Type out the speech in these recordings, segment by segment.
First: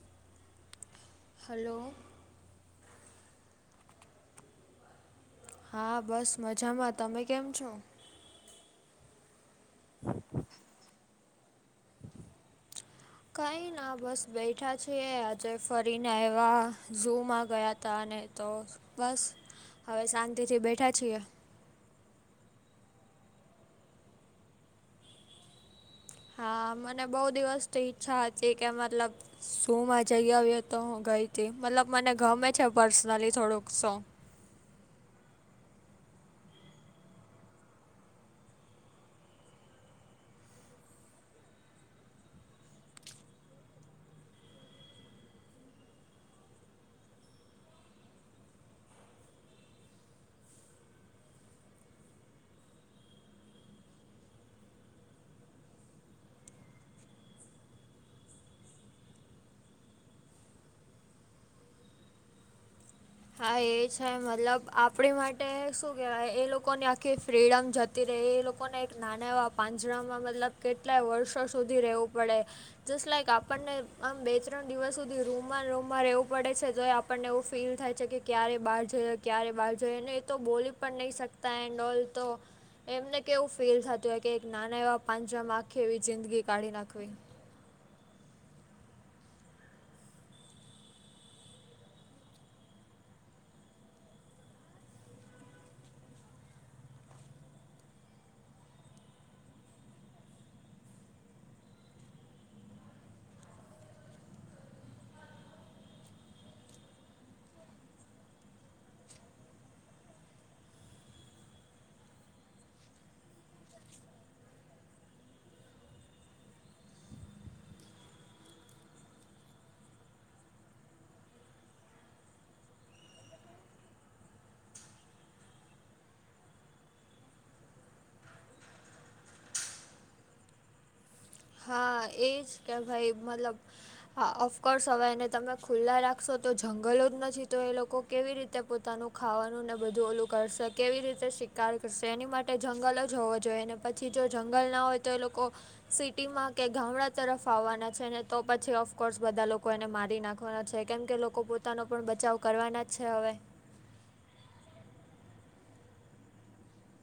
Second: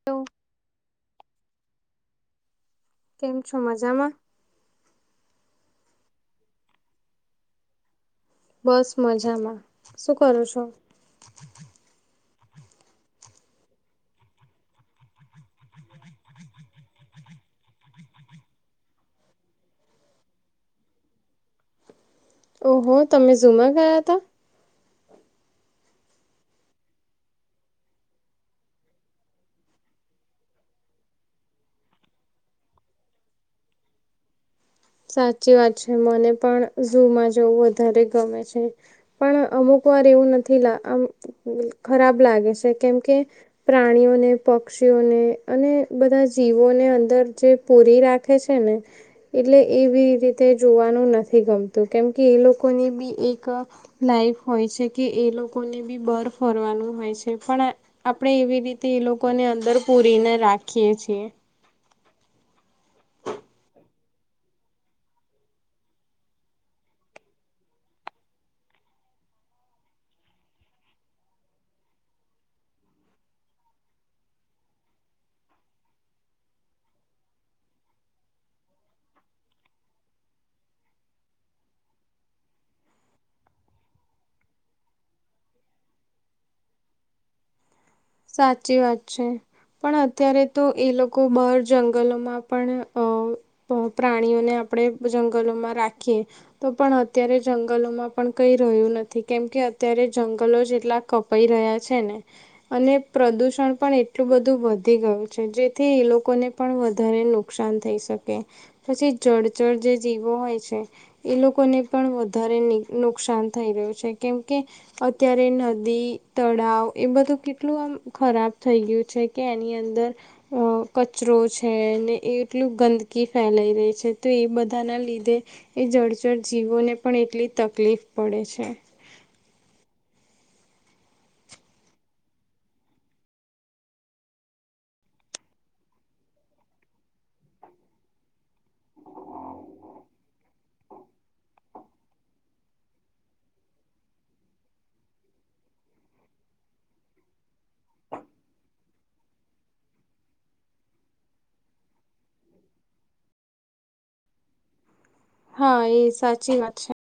[inaudible] હાલો. કેમ છો મજામાં? હા બસ મજામાં તમે કેમ છો? બસ મજામાં શું કરો છો? કંઈ ના બસ બેઠા છીએ. આજે ફરીને આયવા ઝૂ માં ગયા તા ને તો બસ હવે શાંતિથી બેઠા છીએ. ઓહો તમે ઝુ મા ગયાતા? હા મને બહો દિવસથી ઈચ્છા હતી કે મતલબ શું માં જઈ આવ્યે તો હું ગઈતી મતલબ મને ગમે છે, પર્સનલી થોડુંક શો સાચી વાત છે. મને પણ ઝુમાં જવું વધારે ગમે છે. પણ અમુક વાર એવું નથી લા ખરાબ લાગે છે. કેમકે પ્રાણીઓને, પક્ષીઓને અને બધા જીવોને અંદર જે પૂરી રાખે છે, ને એટલે એવી રીતે જોવાનું નથી ગમતું કેમ કે એ લોકોને બી એક લાઈફ હોય છે, કે એ લોકોને બી બાર ફરવાનું હોય છે, પણ આપણેે એવી રીતે એ લોકોને અંદર પુરીને રાખીએ છીએ. હા એ છે, મતલબ આપણી માટે શું કહેવાય એ લોકોને આખી ફ્રીડમ જ તી રેય એ લોકોને એક નાના એવા પાંજરામાં મતલબ કેટલાય વર્ષો સુધી રહેવું પડે જસ્ટ લાઈક આપણને આમ બે ત્રણ દિવસ સુધી રૂમમાંને રૂમમાં રહેવું પડે છે, તો એ આપણને એવું ફીલ થાય. છે, કે ક્યારે બાર જઈએ ક્યારે બાર જઈએ અને એ તો બોલી પણ નહી શકતા એ [unintelligible] તો એમને કેવું ફીલ થતું હોય કે એક નાના એવા પાંજરામાં આખી એવી જિંદગી કાઢી નાખવી. સાચી વાત છે. પણ અત્યારે તો એ લોકો બાર જંગલોમાં પણ અ પ્ર પ્રાણીઓને આપણે જંગલોમાં રાખીએ. તો પણ અત્યારે જંગલોમાં પણ કઈ રહ્યું નથી કેમ કે અત્યારે જંગલો જેટલા ક પાઈ રહ્યા છે, ને અને પ્રદૂષણ પણ એટલું બધું વધી ગયું છે, જેથી એ લોકોને પણ વધારે નુ નુકસાન થઈ શકે. પછી જળચર જે જીવો હોય છે એ લોકોને પણ વધારે ની નુકસાન થઈ રહ્યું છે કેમ કે અત્યારે નદી તળાવ એ બધું કેટ એટલું આમ ખરાબ થઈ ગયું છે કે એની અંદર અ કચરો છે ને એ એટલું ગંદકી ફેલાઈ રહી છે તો એ બધાના લીધે એ જળચર જીવોને પણ એટલી જ તકલીફ પડે છે. હા એ જ કે ભાઈ મતલબ હા અફકોર્સ હવે એને તમે ખુલ્લા રાખશો તો જંગલો જ નથી તો એ લોકો કેવી રીતે પોતાનું ખાવાનું ને બધું ઓલું કરશે, કેવી રીતે શિકાર કરશે? એની માટે જંગલો જ હોવો જોઈએ ને. પછી જો જંગલ ના હોય તો એ લોકો [unintelligible] ટીમાં કે ગામડા તરફ આવવાના છે ને તો પછી ઓફકોર્સ બધા લોકો એને મારી નાખવાના છે કેમ કે લોકો પોતાનો પણ બચાવ કરવાના જ છે હવે. હા એ સાચી વાત છે.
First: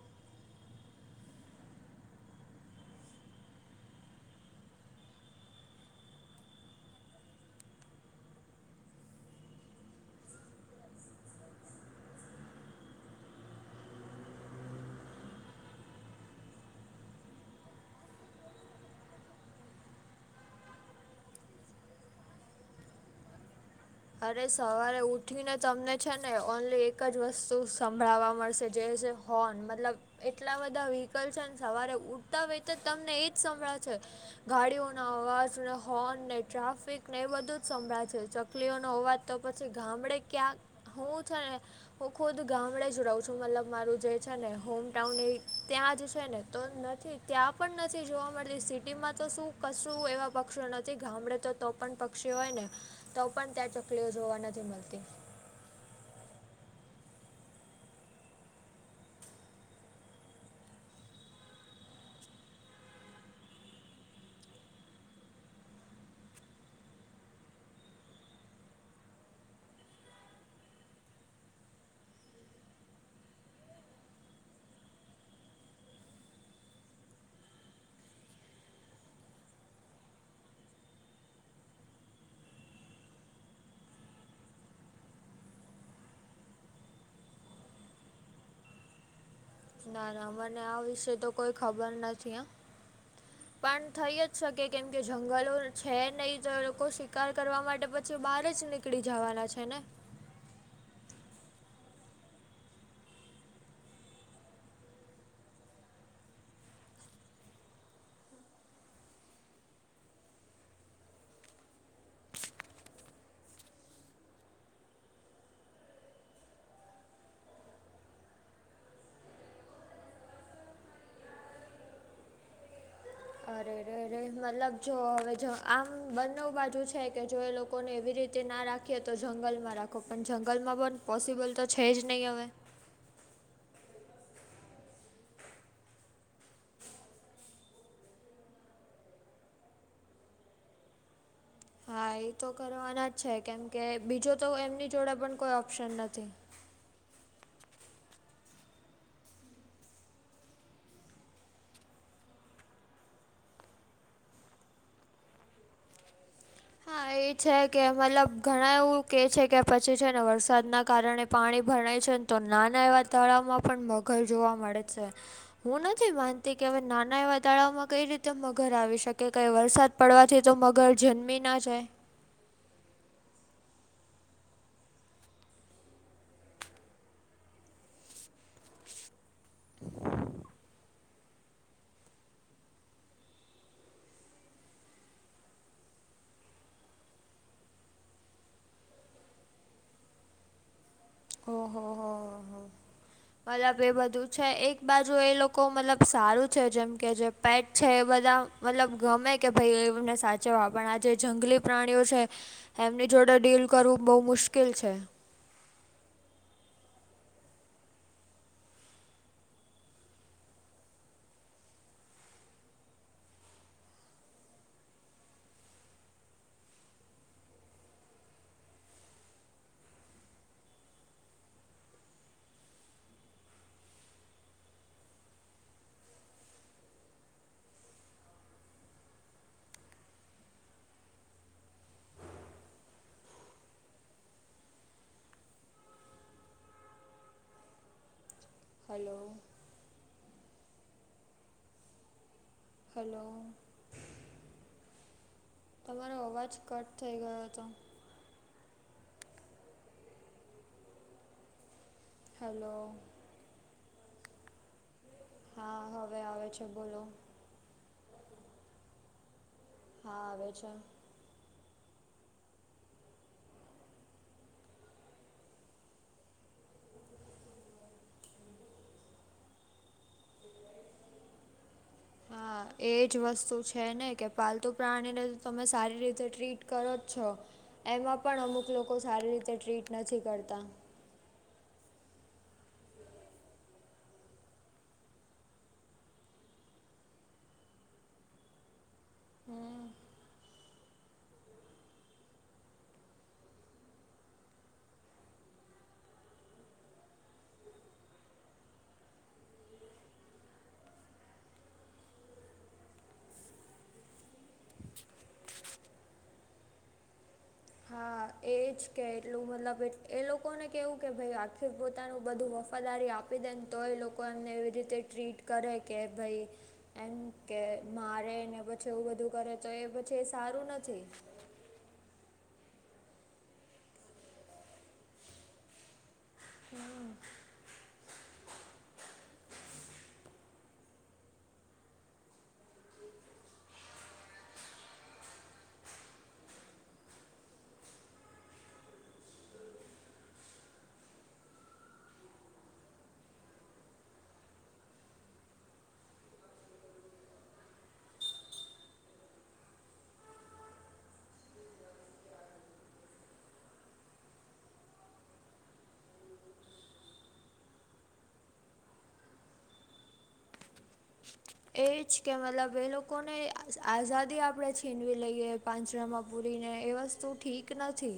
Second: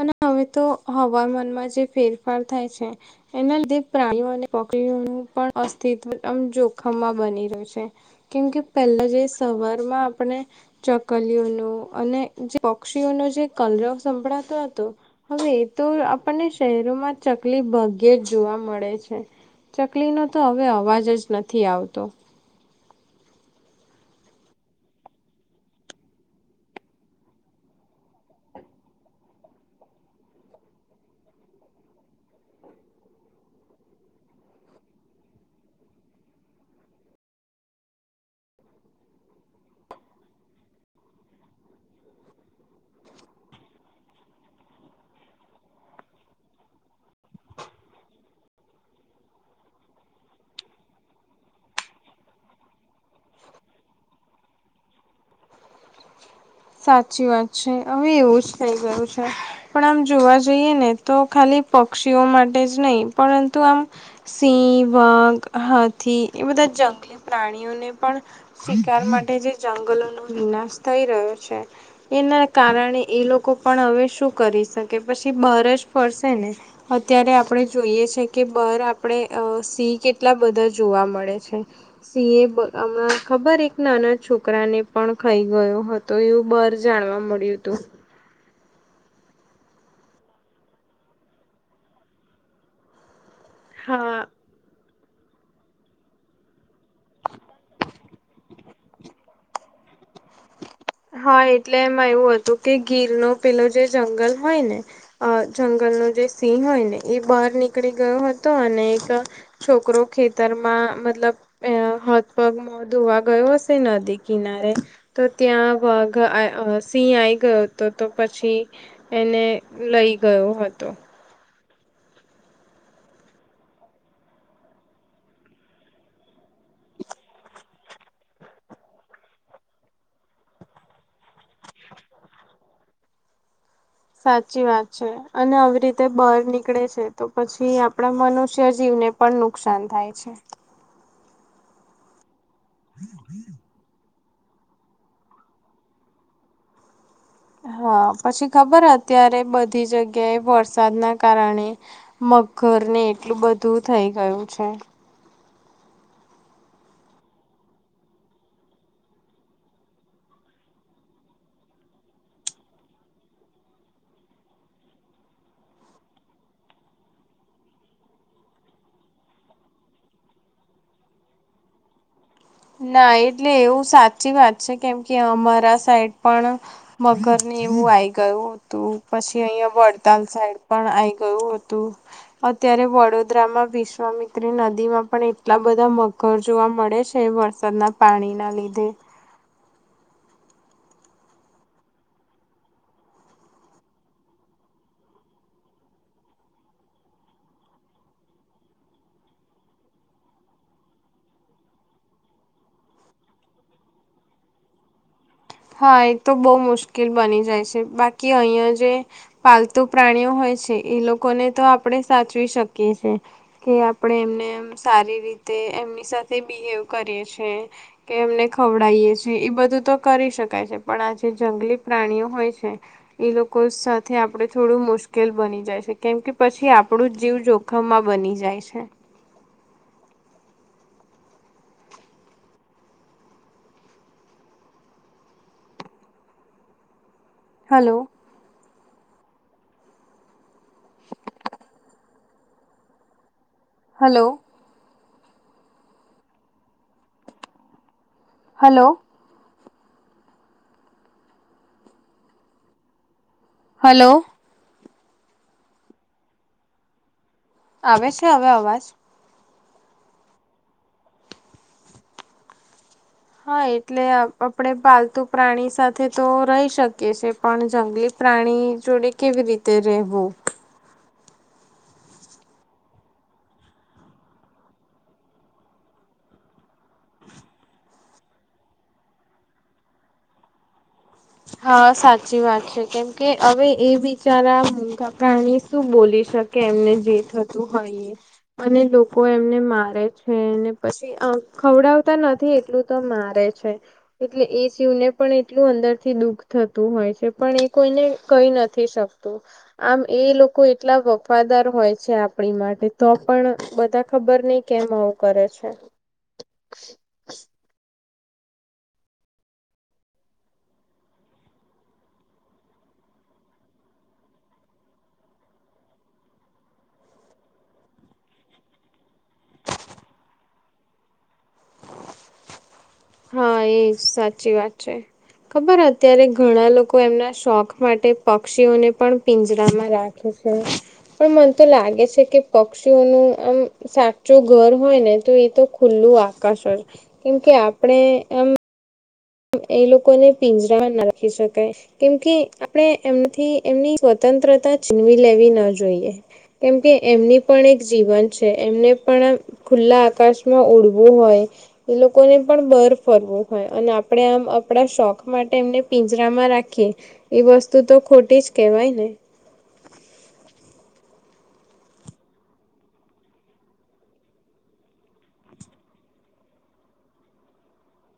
અને હવે તો હવામાનમાં જે ફેરફાર થાય છે એના લીધે પ્રાણીઓ અને પક્ષીઓનું પણ અસ્તિત્વ આમ જોખમમાં બની રહેશે. કેમ કે પેલાં જે સવારમાં આપણે ચકલીઓનું અને [unintelligible] પક્ષીઓનો જે કલરવ સંભળાતો હતો હવે એ તો આપણને શહેરોમાં ચકલી ભાગ્યે જ જોવા મળે છે. ચકલીનો તો હવે અવાજ જ નથી આવતો. અરે સવારે ઉઠીને તમને છે ને ઓનલી એક જ વસ્તુ સંભળાવવા મળશે જે છે હોર્ન મતલબ એટલા બધા વ્હીકલ છે ને સવારે ઉઠતા વેત જ તમને ઇ જ સંભળાવ છે ગાડીઓના અવાજને હોર્ન ને ટ્રાફિક ને એ બધુ જ સંભળાય છે. ચક લીઓનો અવાજ તો પછી ગામડે ક્યાંક હું છે ને હું ખુદ ગામડે જ રહું છું મતલબ મારું જે છે ને હોમટાઉન એ ત્યાં જ છે ને તો નથી જ. ત્યાં પણ નથી જોવા મળતી સિટીમાં તો શું કશું એવા પક્ષીઓ નથી ગામડે તો તો પણ પક્ષીઓ હોય ને તો પણ ત્યાં ચકલીઓ જોવા નથી મળતી. સાચી વાત છે હવે એવું જ થઈ ગયું છે. પણ આમ જોવા જઈએ ને તો ખાલી પક્ષીઓ માટે જ નહીં પરંતુ આમ સિંહ વાઘ હાથી એ બધા જંગલી પ્રાણીઓને પણ શિકાર માટે જે જંગલોનો વિનાશ થઈ રહ્યો છે. એના કારણે એ લોકો પણ હવે શું કરી શકે, પછી બહાર જ ફરશે ને? અત્યારે આપણે જોઈએ છે કે બાર આપણે અ સિંહ કેટલા બધા જોવા મળે છે? સિંહે હમણાં ખબર એક નાના છોકરાને પણ ખાઈ ગયો હત. તો એવું બાર જાણવા મળ્યું તું. ના ના મને આ વિશે તો કોઈ ખબર નથી હા. પણ થઈ હા. અ જ શકે કેમ કે જંગલો છે નહી તો એ લોકો શિકાર કરવા માટે પછી બહાર જ નીકળી જવાના છે ને. હા એટલે એમાં એવું હતું કે ગીરનું પેલુ જે જંગલ હોય ને. અ જંગલનો જે સિંહ હોય ને એ બહાર નીકળી હતો અને એક છોકરો ખેતરમાં મતલબ અ હાથ પગ મો ધોવા ગયો હશે નદી કિનારે તો ત્યાં વાઘ અ સિંહ આઈ ગયો તો, તો પછી એને લઈ ગયો હતો. અરે રે રે રે મતલબ જો હવે જો આમ બંને બાજુ છે કે જો એ લોક ને એવી રીતે ના રાખીએ તો જંગલમાં રાખો પણ જંગલમાં પણ પોસિબલ તો છે જ નહીં હવે. સાચી વાત છે અને આવી રીતે બહાર નીકળે છે તો પછી આપણા મનુષ્ય જીવને પણ નુકસાન થાય છે. હા એ તો કરવાના જ છે કેમ કે બીજો તો એમની જોડે પણ કોઈ ઓપ્શન નથી. હા પછી ખબર અત્યારે બધી જગ્યાએ વરસાદના કારણે [unintelligible] ને એટલું બધું થઈ ગયું છે. હા એ છે કે મતલબ ઘણા એવું કે છે કે પછી છે ને વરસાદના કારણે પાણી [unintelligible] છેન તો નાના એવા તળાવમાં પણ મગર જોવા મળે છે. હું નથી માનતી કે હવે નાના એવા તાળાવ માં કઈ રીતે મગર આવી શકે કઈ વરસાદ પડવાથી તો મગર જન્મી ના જાય? ના એટલે એવું સાચી વાત છે કેમ કે અમારા સાઈડ પણ મગર ને એવું આઈ ગયું. તો પછી અહિયાં વડતાલ સાઈડ પણ આઈ ગયું હતું. અત્યારે વડોદરામાં વિશ્વામિત્રી નદી માં પણ એટલા બધા મગર જોવા મળે છ તે વરસાદના પાણીના લીધે હો હો હો હો હો મતલબ એ બધું છે એક બાજુ એ લોકો મતલબ સારું છે જેમ કે જે પેટ છે એ બધા મતલબ ગમે કે ભઈ એમને સાચવવા પણ આ જે જંગલી પ્રાણીઓ છે. એમની જોડે ડીલ કરવું બોઉ મુશ્કેલ છે. હા એ તો બોહ મુશ્કેલ બની જાય છે બાકી અહીંયા જે પાલતુ પ્રાણીઓ હોય છે ઈ લોકોને તો આપણે સાચવી શકીએ છે. કે આપણે એમને એમ સારી રીતે એમની સાથે બિહેવ કરીએ છે. કે એમને ખવડાયએ છે ઈ બધું તો કરી શક [unintelligible] પણ આ જે જંગલી પ્રાણીઓ હોય છે. ઈ લોકો સાથે આપડે થોડું મુશ્કેલ બની જાય છે કેમ કે પછી આપણું જીવ જો [unintelligible] બની જાય છે. હલો. હલો. હલો. હલો. તમારો અવાજ કટ થઈ ગયો હતો. હલો. હલો. હલો. હા હવે આવે છે બોલો. આવે છે હવે અવાજ? હા આવે છે. હા એટલે આપણે પાલતુ પ્રાણી સાથે તો રહી શકીએ છે. પણ જંગલી પ્રાણી જોડે કેવી રીતે રેહવું? એક. હા એ જ વસ્તુ છે ને કે પાલતુ પ્રાણીને તમે સારી રીતે ટ્રીટ કરો જ છો. એમાં પણ અમુક લોકો સારી રીતે ટ્રીટ નથી કરતા. હા સાચી વાત છે કેમ કે હવે એબી બિચારા મૂંગા પ્રાણી શું બોલી શકે એમને જે થતું હોય [unintelligible] અને લોકો એમને મારે છે ને પછી આમ ખવડાવતા નથી એટલું તો મારે છે એટલે એ [unintelligible] પણ એટલું અંદર થી દુઃખ થતું હોય છે પણ એ કોઈને કહી નથી શકતું. આમ એ લોકો એટલા વફાદાર હોય છે આપણી માટે તો પણ બધા ખબર નહીં કેમ આવું કરે છે. [inaudible] હા એ જ કે એટલું મતલબ એ લોકોને કેહેવું કે ભઈ આખી પોતાનું બધું વફાદારી આપે આપી દેન તોય લોકો એમને એવી રીતે ટ્રીટ કરે ને કે ભઈ એમ કે મારે ને પછી એવું બધું કરે તો એ પછી સારું નથી. હા એ સાચી વાત છે ખબર અત્યારે ઘણા લોકો એમના શોખ માટે પક્ષીઓને પણ પિંજરામાં રાખે છે. પણ મને તો લાગે છે પક્ષીઓનું આમ સાચું ઘર હોય ને તો એ તો ખુલ્લું આકાશ જ કેમકે આપડે આમ એ લોકોને પિંજરામાં નાખી શકાય કેમ કે આપણે એમથી એમની સ્વતંત્રતા છીનવી લેવી ના જોઈએ. કેમ કે એમની પણ એક જીવન છે એમને પણ આ ખુલ્લા આકાશમાં ઉડવું હોય તો એ લોકોને પણ બાર ફરવું હોય અને આપ આપણે આમ આપણા શોખ માટે એમને પિંજરામાં રાખીએ એ વસ્તુ તો ખોટી જ કેહેવાય ને એજ કે મતલબ એ લોકોને આઝાદી આપણેે છીનવી લઈએ પાંજરામાં પૂરીને એ વસ્તુ ઠીક નથી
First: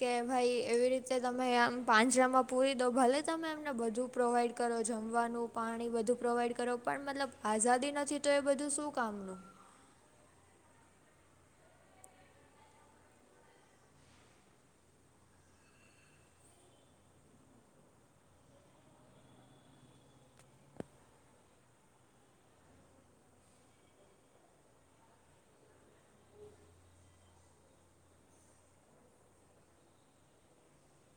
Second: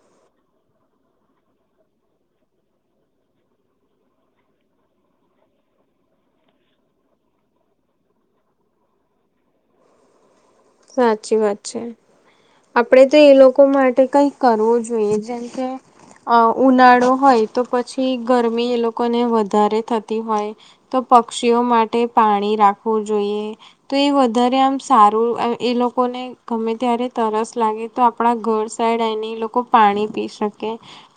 કે ભાઈ એવી રીતે તમે આમ પાંજરામાં પૂરી દો ભલે તમે એમને બધું પ્રોવાઈડ કરો જમવાનું પાણી બધું પ્રોવાઈડ કરો પણ મતલબ આઝાદી નથી તો એ બધું શું કામનું સાચી વાત છે આપણેે તો એ લોકો માટે કઈક કરવું જોઈએ. જેમ કે અ ઉનાળો હોય તો પછી ગરમી એ લોકોને વધારે થતી હોય તો પક્ષીઓ માટે પાણી રાખવું જોઈએ. તો એ વધારે આમ સારું એ લોકોને ગમે ત્યારે તરસ લાગે તો આપણા ઘર સાઈડ આવીને એ લોકો પાણી પી શકે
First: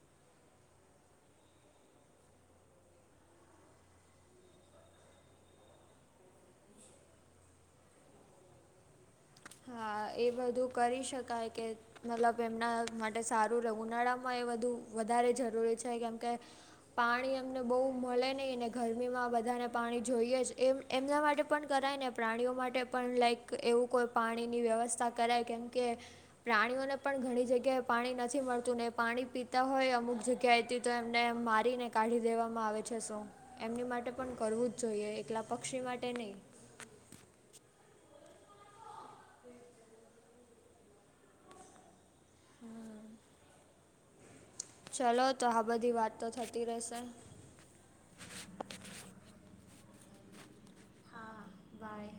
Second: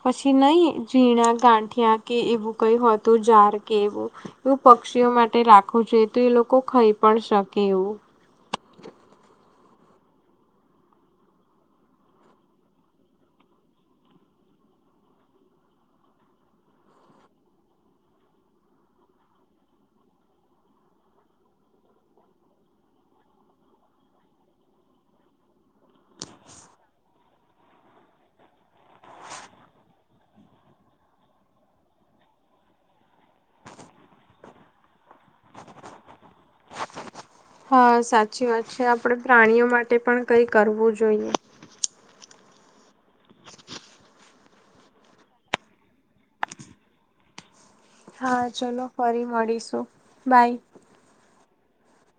પછી નહી ઝીણા ગાંઠિયા કે એવું કઈ હોતું જાર કે એવું એવું પક્ષીઓ માટે રાખવું જોઈએ તો એ લોકો ખઈ પણ શકે એવું હા એ બધું કરી શકાય કે મતલબ એમના માટે સારું રહે ઉનાળામાં એ બધું વધારે જરૂરી છે કેમ કે પાણી અમને બહુ મલે નહીં ને ગરમીમાં બધાને પાણી જોઈએ જ એમ એમના માટે પણ કરાય ને પ્રાણીઓ માટે પણ લાઈક એવું કોઈ પાણીની વ્યવસ્થા કરાય કેમ કે પ્રાણીઓને પણ ઘણી જગ્યાએ પાણી નથી મળતું ને પાણી પીતા હોય અમુક જગ્યાએ થી તો એમને મારીને કાઢી દેવામાં આવે છે શું એમની માટે પણ કરવું જ જોઈએ એકલા પક્ષી માટે નહીં હા સાચી વાત છે આપણેે પ્રાણીઓ માટે પણ કઈ કરવું જોઈએ. [unintelligible] ચલો તો આ બધી વાત તો થતી રહેશે. હા ચલો ફરી મળીશું બાય હા બાય